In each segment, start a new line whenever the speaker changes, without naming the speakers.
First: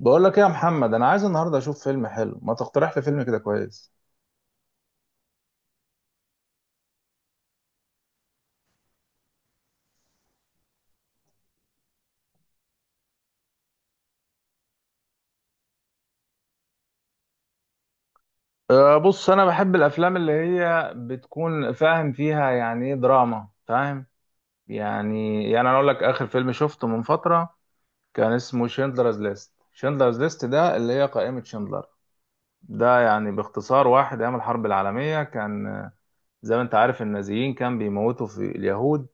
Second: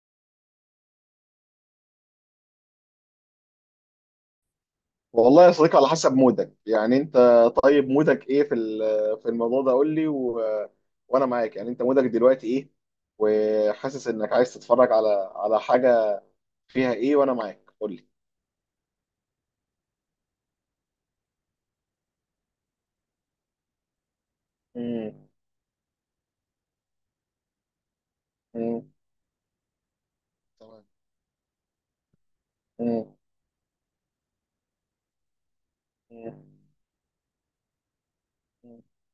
بقول لك ايه يا محمد، انا عايز النهارده اشوف فيلم حلو، ما تقترح لي فيلم كده كويس؟
والله يا صديقي، على حسب مودك يعني انت. طيب مودك ايه في في الموضوع ده؟ قول لي وانا معاك يعني. انت مودك دلوقتي ايه، وحاسس انك عايز تتفرج على حاجة فيها ايه؟ وانا معاك، قول لي.
أه، بص، انا بحب الافلام اللي هي بتكون فاهم فيها يعني ايه دراما، فاهم؟
مم.
يعني انا اقول لك اخر فيلم شفته من فتره كان اسمه
مم.
شندلرز ليست. شندلرز ليست ده
تمام.
اللي هي قائمه شندلر. ده
مم.
يعني باختصار واحد ايام الحرب العالميه كان زي ما
مم.
انت عارف، النازيين كان بيموتوا في
مم.
اليهود،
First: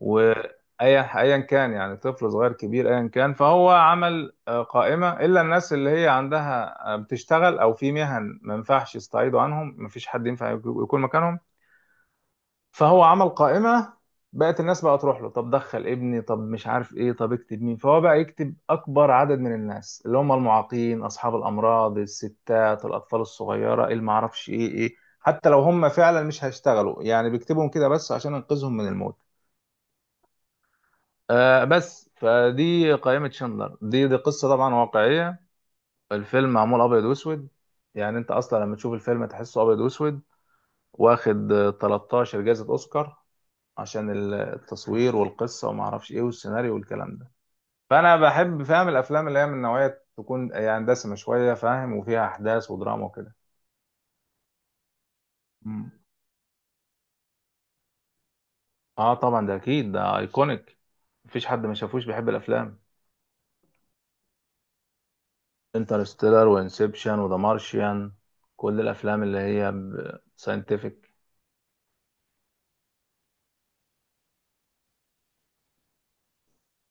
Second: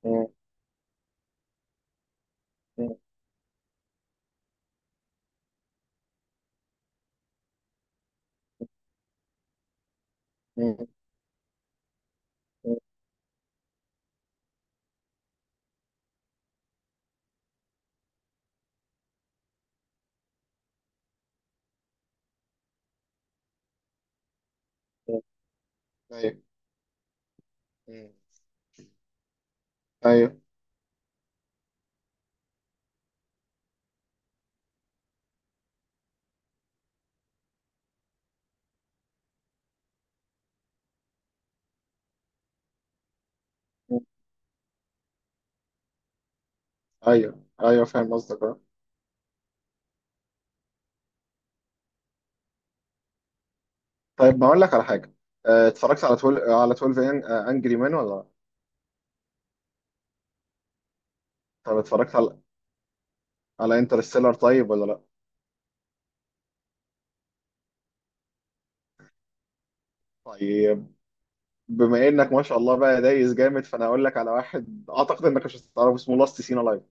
وايا كان يعني طفل صغير كبير
مم.
ايا كان، فهو عمل قائمه الا الناس اللي هي عندها بتشتغل او في مهن ما ينفعش يستعيضوا عنهم، ما فيش حد ينفع
مم.
يكون مكانهم.
مم.
فهو عمل قائمه. بقت الناس بقى تروح له، طب دخل ابني، طب مش عارف ايه، طب اكتب مين، فهو بقى يكتب اكبر عدد من الناس اللي هم المعاقين، اصحاب الامراض، الستات، الاطفال الصغيره، اللي ما اعرفش ايه ايه،
مم.
حتى لو هم فعلا
ايوه.
مش هيشتغلوا يعني بيكتبهم كده
مم.
بس عشان ينقذهم من الموت.
ايوه.
آه، بس فدي قائمة شندلر دي. دي قصة طبعا واقعية. الفيلم معمول أبيض وأسود. يعني أنت أصلا لما تشوف الفيلم تحسه أبيض وأسود. واخد 13 جائزة أوسكار،
مم.
عشان التصوير والقصة وما أعرفش إيه والسيناريو والكلام ده.
ايوه ايوه، فاهم
فأنا
قصدك، اه.
بحب، فاهم، الأفلام اللي هي من نوعية تكون يعني دسمة شوية، فاهم، وفيها أحداث ودراما وكده.
طيب ما اقول لك على حاجة. اه،
مم.
اتفرجت على 12، على 12 انجري مان ولا لا؟
آه، طبعا ده أكيد، ده أيكونيك. مفيش حد ما
طب
شافوش
اتفرجت
بيحب
على
الأفلام.
انترستيلر طيب ولا لا؟
انترستيلر وانسبشن وذا مارشيان، كل الافلام اللي هي
طيب
ساينتفك.
بما انك ما شاء الله بقى دايس جامد، فانا اقول لك على واحد اعتقد انك مش هتعرفه، اسمه لاست سينا لايف.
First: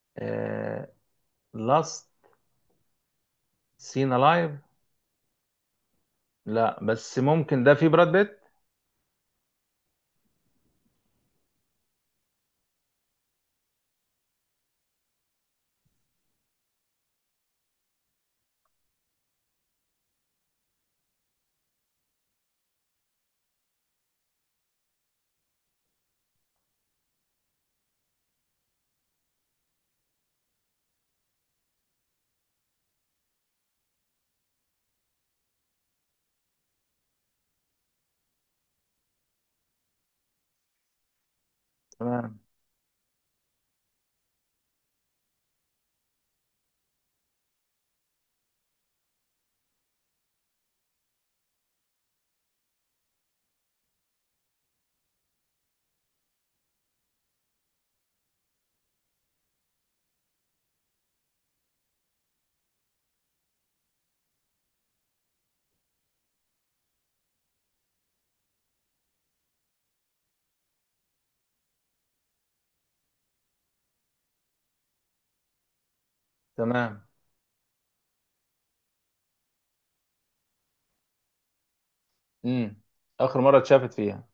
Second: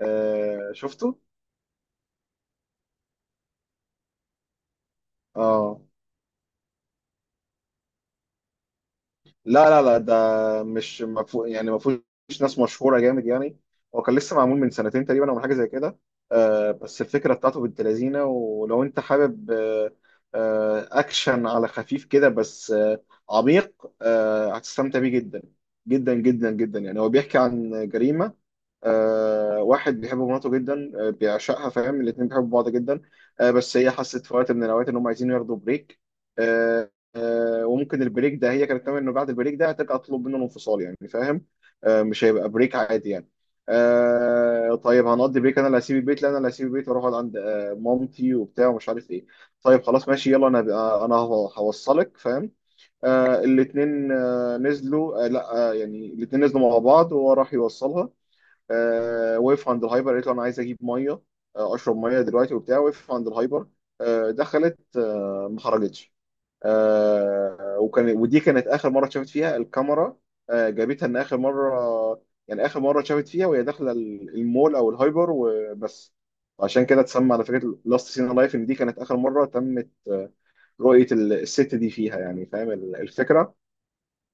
آه، شفته؟
لاست سين الايف.
اه.
لا، بس ممكن ده في براد بيت؟
لا لا لا، ده مش مفهو يعني، ما فيهوش ناس مشهوره جامد يعني. هو كان لسه معمول من سنتين تقريبا او من حاجه زي كده. آه بس الفكره بتاعته بنت لذينه، ولو انت حابب اكشن على خفيف كده بس عميق، آه هتستمتع بيه جدا جدا جدا جدا. يعني هو بيحكي عن جريمه. واحد بيحب مراته جدا، آه بيعشقها، فاهم، الاتنين بيحبوا بعض جدا. آه بس هي حست في وقت من الاوقات ان هم عايزين ياخدوا بريك. آه وممكن البريك ده هي كانت تعمل انه بعد البريك ده هتبقى تطلب منه الانفصال يعني، فاهم؟ آه مش
تمام.
هيبقى بريك عادي يعني. طيب هنقضي بريك، انا اللي هسيب البيت، لا انا اللي هسيب البيت واروح اقعد عند مامتي وبتاع ومش عارف ايه. طيب خلاص ماشي، يلا انا انا هوصلك، فاهم. الاتنين نزلوا، لا يعني الاتنين نزلوا مع بعض وهو راح يوصلها. آه وقف عند الهايبر، قالت له انا عايز اجيب ميه، اشرب ميه دلوقتي وبتاع. وقف عند الهايبر، دخلت، ما خرجتش. آه وكان ودي كانت اخر مره اتشافت فيها الكاميرا، آه جابتها ان اخر مره، يعني اخر مره اتشافت فيها وهي داخله المول او الهايبر، وبس. عشان كده
تمام.
اتسمى على فكره لاست سين لايف، ان دي كانت اخر مره تمت رؤيه الست دي فيها يعني، فاهم
امم. اخر
الفكره.
مره اتشافت فيها.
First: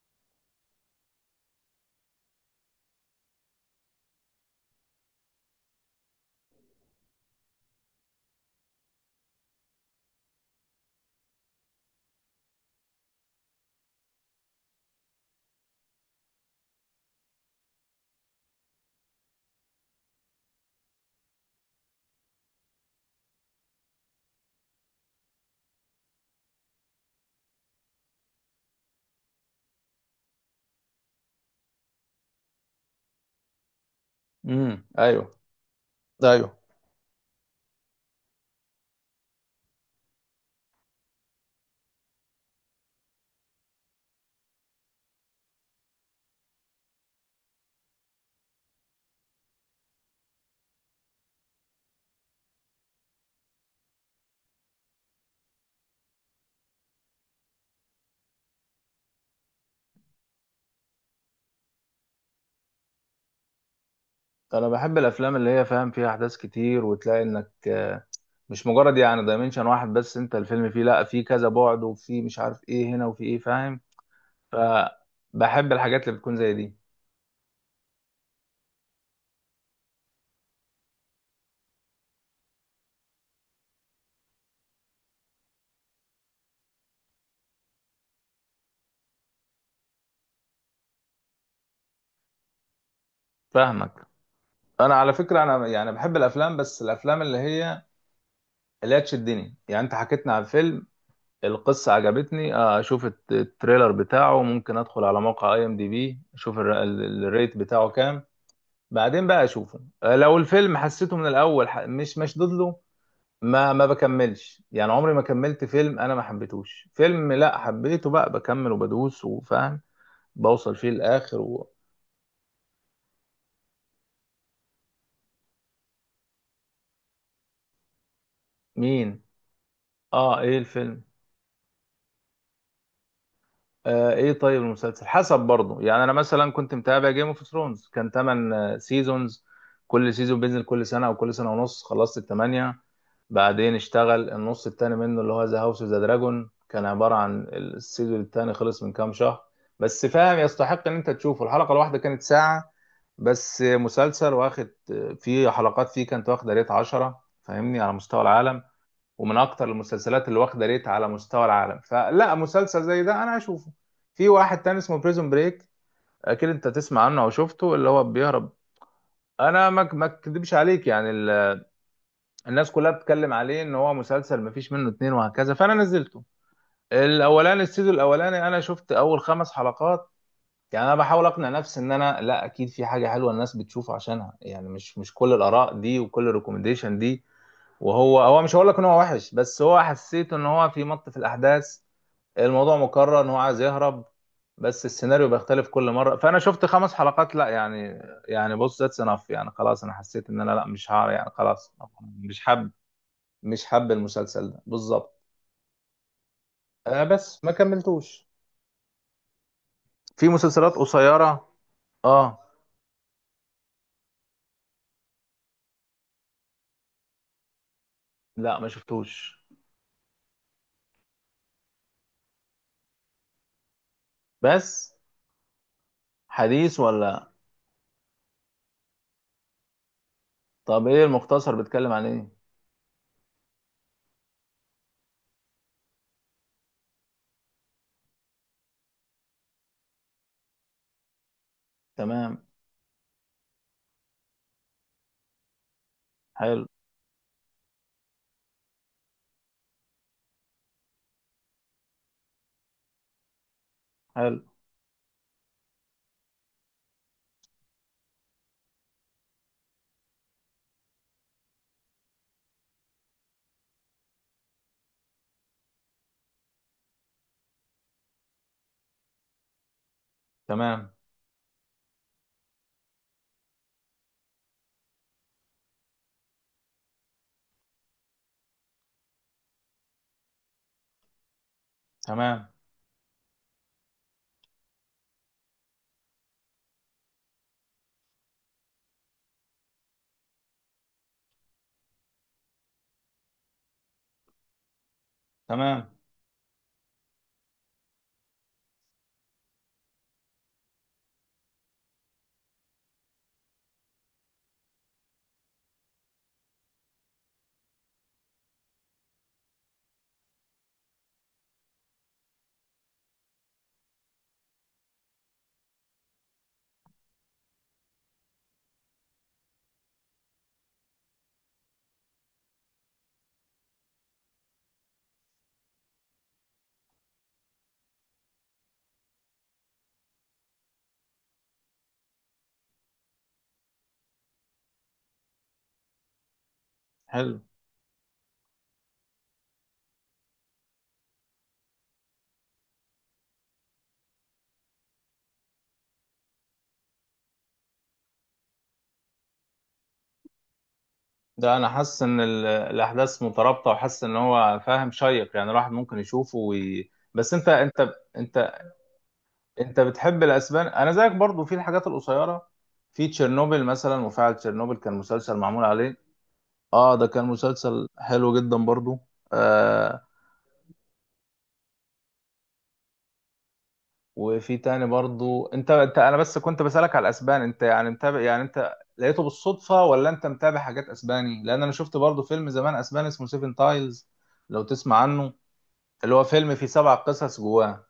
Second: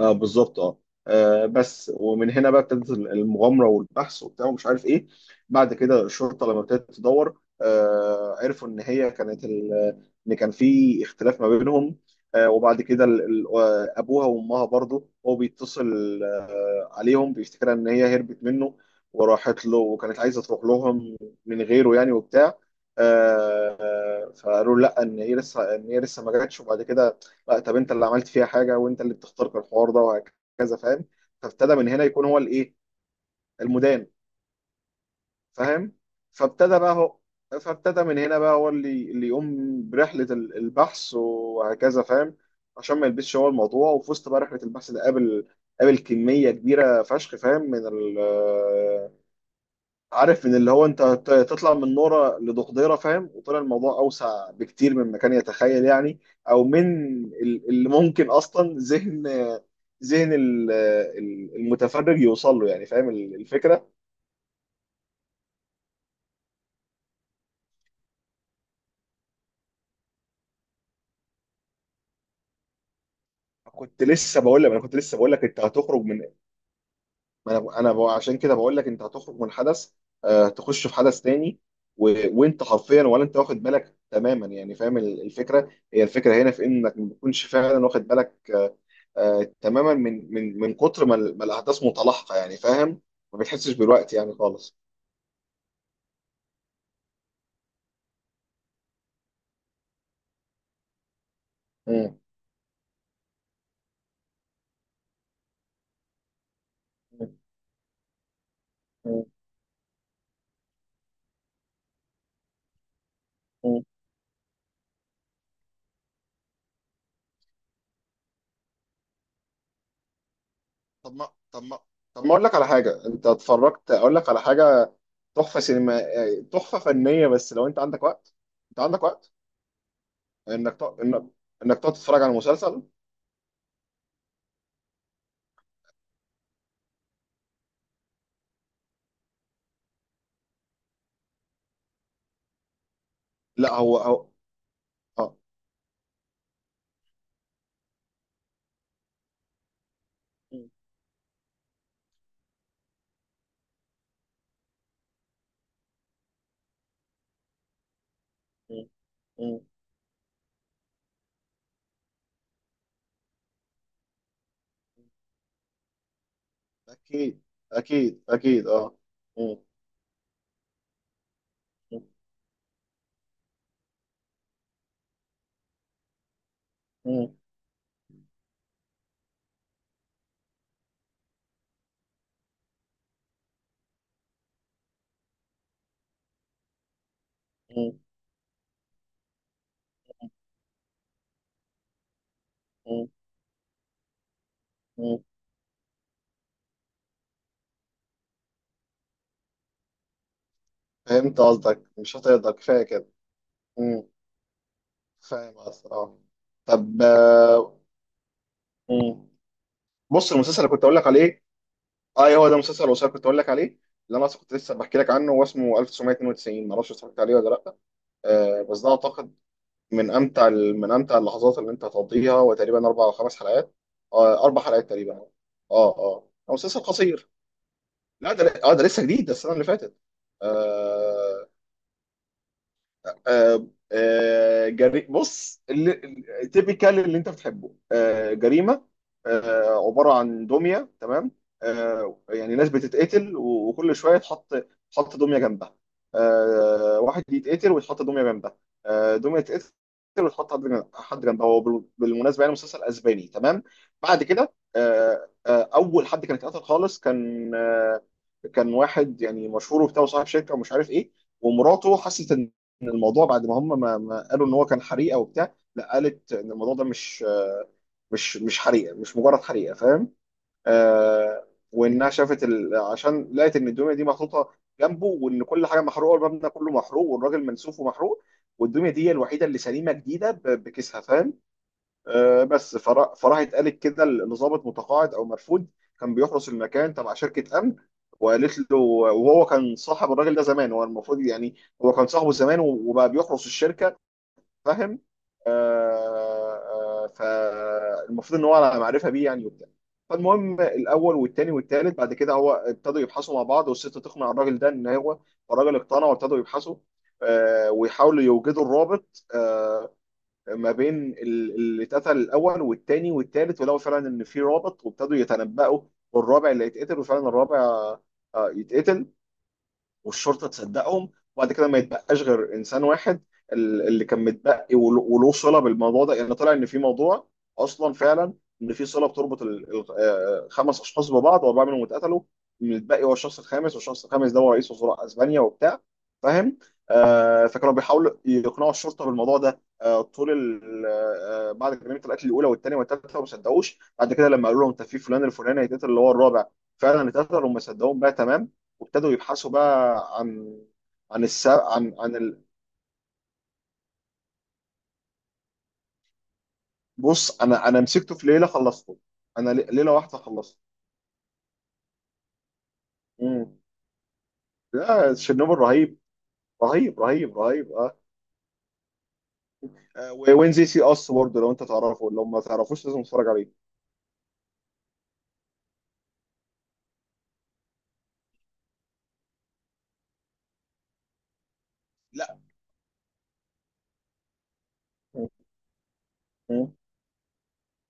اه بالظبط اه. بس ومن هنا بقى ابتدت المغامره والبحث وبتاع ومش عارف ايه. بعد كده الشرطه لما ابتدت تدور، عرفوا ان هي كانت ان كان في اختلاف ما بينهم. وبعد كده ابوها وامها برضه هو بيتصل عليهم، بيفتكرها ان هي هربت منه وراحت له، وكانت عايزه تروح لهم من غيره يعني وبتاع. فقالوا لا، ان هي لسه ما جاتش. وبعد كده لا، طب انت اللي عملت فيها حاجه، وانت اللي بتخترق الحوار ده وهكذا، فاهم. فابتدى من هنا يكون هو الايه، المدان،
امم، ايوه.
فاهم.
ايوه.
فابتدى بقى هو فابتدى من هنا بقى هو اللي يقوم برحله البحث وهكذا، فاهم، عشان ما يلبسش هو الموضوع. وفي وسط بقى رحله البحث ده، قابل كميه كبيره فشخ، فاهم، من ال، عارف، ان اللي هو انت تطلع من نوره لدقديره فاهم، وطلع الموضوع اوسع بكتير مما كان يتخيل يعني، او من اللي ممكن اصلا ذهن المتفرج يوصل له يعني، فاهم الفكره.
انا بحب الافلام اللي هي، فاهم، فيها احداث كتير، وتلاقي انك مش مجرد يعني دايمنشن واحد، بس انت الفيلم فيه لا، في كذا بعد وفي مش عارف ايه هنا وفي ايه، فاهم؟
كنت لسه بقول لك انت
فبحب
هتخرج
الحاجات اللي
من،
بتكون زي دي.
ما انا ب- انا ب- عشان كده بقول لك انت هتخرج من حدث تخش في حدث تاني و... وانت حرفيا ولا انت واخد بالك تماما يعني، فاهم الفكره. هي الفكره هنا في انك ما تكونش فعلا واخد بالك تماما من كتر ما الاحداث متلاحقه يعني، فاهم، ما بتحسش
فاهمك.
بالوقت يعني خالص.
انا على فكره، انا يعني بحب الافلام، بس الافلام اللي هي تشدني. يعني انت حكيتنا عن فيلم، القصه
مم.
عجبتني، اشوف التريلر بتاعه. ممكن ادخل على موقع IMDb اشوف
مم.
الريت بتاعه كام.
مم.
بعدين بقى اشوفه. لو الفيلم حسيته من الاول مش مشدود له، ما
مم.
ما بكملش. يعني عمري ما كملت فيلم انا ما حبيتهوش. فيلم لا حبيته بقى بكمل وبدوس، وفاهم، بوصل فيه
طب ما
للاخر.
طب ما طب ما اقول لك على حاجه. انت اتفرجت، اقول لك على حاجه، تحفه سينما، تحفه فنيه، بس لو انت عندك وقت، انت عندك
ومين؟
وقت
اه، ايه
انك ت...
الفيلم؟
انك انك تقعد تتفرج على مسلسل.
آه، ايه، طيب المسلسل حسب برضه. يعني انا مثلا كنت متابع جيم اوف ثرونز، كان 8 سيزونز. كل سيزون بينزل كل سنه او كل سنه ونص. خلصت الثمانيه.
لا
بعدين
هو
اشتغل النص التاني منه، اللي
اه.
هو ذا هاوس اوف ذا دراجون، كان عباره عن السيزون التاني. خلص من كام شهر. بس، فاهم،
م-
يستحق ان انت تشوفه. الحلقه الواحده كانت ساعه. بس مسلسل واخد في حلقات فيه كانت واخده ريت 10، فاهمني، على مستوى العالم.
م-
ومن
م.
اكتر المسلسلات اللي واخده ريت على مستوى العالم، فلا مسلسل زي ده انا هشوفه. في واحد تاني اسمه بريزون بريك، اكيد انت تسمع عنه او
اكيد
شفته، اللي هو
اكيد
بيهرب.
اكيد اه. م-
انا ما اكدبش عليك، يعني
م-
الناس كلها بتتكلم عليه ان هو مسلسل ما فيش منه اتنين وهكذا. فانا نزلته.
م-
السيزون الاولاني انا شفت اول خمس حلقات. يعني انا بحاول اقنع نفسي ان انا لا، اكيد في حاجه حلوه الناس بتشوفه عشانها، يعني مش كل الاراء دي وكل الريكومنديشن دي.
م-
وهو مش هقول لك ان هو وحش، بس هو حسيت ان هو في الاحداث، الموضوع
م-
مكرر، ان هو عايز يهرب. بس
م.
السيناريو بيختلف كل مره. فانا شفت خمس حلقات لا، يعني، يعني، بص، ذاتس انف. يعني خلاص، انا حسيت ان انا لا، مش هعرف، يعني
فهمت
خلاص.
قصدك، مش
مش
هتقدر
حاب.
كفايه كده.
مش حاب
م.
المسلسل ده بالظبط.
فاهم قصدك، اه. طب
آه، بس ما كملتوش.
م.
في
بص المسلسل اللي
مسلسلات
كنت اقول لك عليه،
قصيره.
اه
اه.
هو ده مسلسل الوثائقي كنت اقول لك عليه، اللي انا أصلاً كنت لسه بحكي لك عنه، هو اسمه 1992. ما اعرفش اتفرجت عليه ولا لا؟
لا،
آه
ما
بس ده اعتقد
شفتوش.
من امتع اللحظات اللي انت هتقضيها. هو تقريبا اربع او خمس حلقات، اربع حلقات
بس
تقريبا اه. اه هو
حديث
مسلسل قصير.
ولا؟
لا ده اه، ده لسه جديد، ده السنه اللي فاتت.
طب ايه
آه.
المختصر؟ بيتكلم عن ايه؟
جري، بص، اللي تيبيكال اللي انت بتحبه، جريمه. عباره عن دميه، تمام.
تمام.
يعني ناس بتتقتل وكل شويه تحط دميه جنبها.
حلو.
واحد يتقتل ويتحط دميه جنبها، دميه تتقتل وتحط حد حد جنبها. هو بالمناسبه يعني مسلسل اسباني، تمام. بعد
حلو.
كده اول حد كان اتقتل خالص، كان كان واحد يعني مشهور وبتاع وصاحب شركه ومش عارف ايه. ومراته حست ان، ان الموضوع بعد ما هم ما قالوا ان هو كان حريقه وبتاع، لا، قالت ان الموضوع ده مش، مش حريقه، مش مجرد حريقه، فاهم.
تمام.
وانها شافت ال، عشان لقت ان الدميه دي محطوطه جنبه، وان كل حاجه محروقه والمبنى كله محروق والراجل منسوف ومحروق، والدميه دي هي الوحيده اللي سليمه جديده بكيسها، فاهم.
تمام.
بس فراحت قالت كده، اللي ظابط متقاعد او مرفوض، كان بيحرس المكان تبع شركه امن. وقالت له، وهو كان صاحب الراجل ده زمان، هو المفروض يعني، هو كان صاحبه زمان وبقى بيحرس الشركه، فاهم.
تمام.
آه، فالمفروض ان هو على معرفه بيه يعني وبتاع. فالمهم، الاول والتاني والتالت بعد كده، هو ابتدوا يبحثوا مع بعض، والست تقنع الراجل ده ان هو، الراجل اقتنع وابتدوا يبحثوا ويحاولوا يوجدوا الرابط ما بين اللي اتقتل الاول والتاني والتالت. ولقوا فعلا ان في رابط، وابتدوا يتنبأوا والرابع اللي هيتقتل، وفعلا الرابع يتقتل والشرطه تصدقهم. وبعد كده ما يتبقاش غير انسان واحد اللي كان متبقي وله صله بالموضوع ده يعني. طلع ان في موضوع اصلا فعلا، ان في صله بتربط خمس اشخاص ببعض، واربعه منهم اتقتلوا، المتبقي هو الشخص الخامس. والشخص الخامس ده هو رئيس وزراء اسبانيا وبتاع، فاهم.
حلو.
آه فكانوا بيحاولوا يقنعوا الشرطه بالموضوع ده آه طول آه بعد جريمه القتل الاولى والثانيه والثالثه، وما صدقوش. بعد كده لما قالوا لهم انت في فلان الفلاني هيتقتل اللي هو الرابع، فعلا اتقتل وما صدقوهم بقى، تمام. وابتدوا يبحثوا بقى عن، عن
ده
السبب،
انا حاسس ان الاحداث مترابطه، وحاسس ان هو فاهم، شيق يعني، الواحد ممكن يشوفه، بس
بص
انت
انا
انت
مسكته في ليله
انت
خلصته، انا
انت
ليله واحده
بتحب
خلصته.
الاسبان؟ انا زيك برضو في الحاجات القصيره. في
امم.
تشيرنوبل مثلا، مفاعل تشيرنوبل كان
لا
مسلسل
تشيرنوبل
معمول عليه.
رهيب،
اه،
رهيب
ده كان
رهيب رهيب
مسلسل
اه.
حلو جدا برضو. آه.
وين زي سي اس برضه، لو انت تعرفه، لو ما تعرفوش لازم تتفرج عليه.
وفي تاني برضو. انت انا بس كنت بسالك على الاسبان، انت يعني متابع، يعني انت لقيته بالصدفه ولا انت متابع حاجات اسباني؟ لان انا شفت برضو
لا.
فيلم زمان اسباني اسمه سيفن تايلز، لو تسمع
مم.
عنه، اللي هو فيلم فيه
مم.
سبع قصص جواه.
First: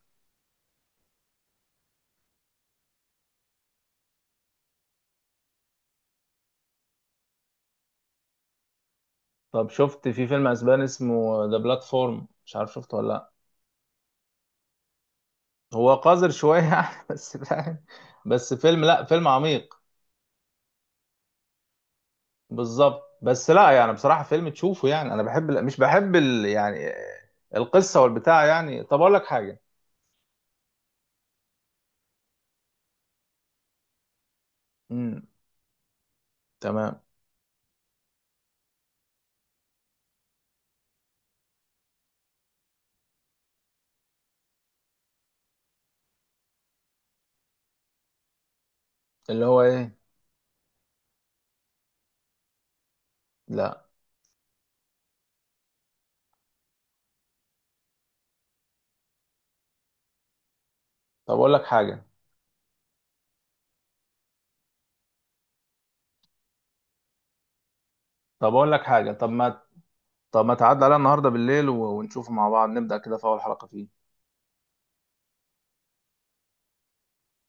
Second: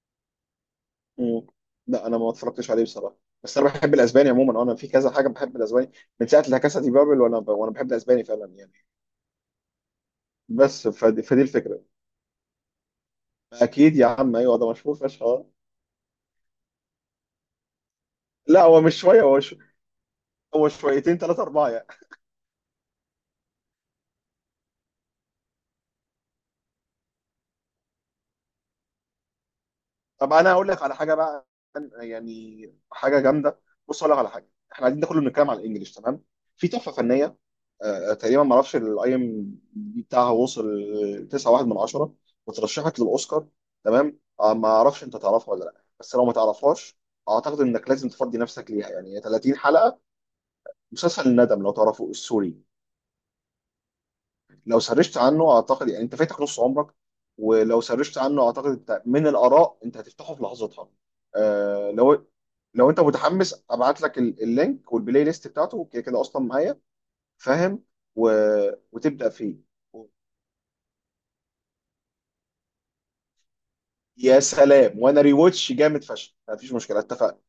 مم. لا انا ما اتفرجتش عليه بصراحه، بس انا بحب الاسباني عموما، انا في كذا حاجه بحب الاسباني، من ساعه لا كاسا دي بابل وانا وانا بحب الاسباني فعلا يعني.
طب شفت في فيلم اسباني
بس فدي
اسمه ذا
الفكره.
بلاتفورم؟ مش عارف شفته ولا لا؟
اكيد يا عم، ايوه ده مشهور فشخ آه.
هو قذر شويه يعني، بس فاهم، بس
لا هو
فيلم،
مش
لا
شويه،
فيلم عميق.
هو شويتين ثلاثة أربعة يعني.
بالظبط، بس لا يعني بصراحه فيلم تشوفه. يعني انا بحب، مش بحب يعني القصه والبتاع يعني. طب اقول لك حاجه؟
طب أنا هقول لك على حاجة بقى، يعني حاجة جامدة. بص هقول لك على حاجة، إحنا قاعدين ده كله
امم.
بنتكلم على الإنجليش، تمام. في تحفة
تمام.
فنية، تقريبا ما اعرفش الاي ام دي بتاعها وصل 9.1 من 10، وترشحت للاوسكار، تمام. ما اعرفش انت تعرفها ولا لا، بس لو ما تعرفهاش اعتقد انك لازم تفضي نفسك ليها يعني، هي
اللي
30
هو ايه؟
حلقه. مسلسل الندم، لو تعرفه، السوري.
لا.
لو سرشت عنه اعتقد يعني انت فاتك نص عمرك، ولو سرشت عنه اعتقد انت من الاراء انت هتفتحه في لحظتها.
طب اقول لك
آه
حاجه،
لو، لو انت متحمس ابعت لك اللينك والبلاي ليست بتاعته، كده كده اصلا معايا، فاهم، و...
طب اقول لك حاجه،
وتبدا
طب ما
فيه.
طب ما تعدي علينا النهارده بالليل، ونشوفه مع بعض، نبدا كده في اول حلقه فيه.
يا سلام، وانا ريواتش جامد فشخ، مفيش مشكله، اتفقنا.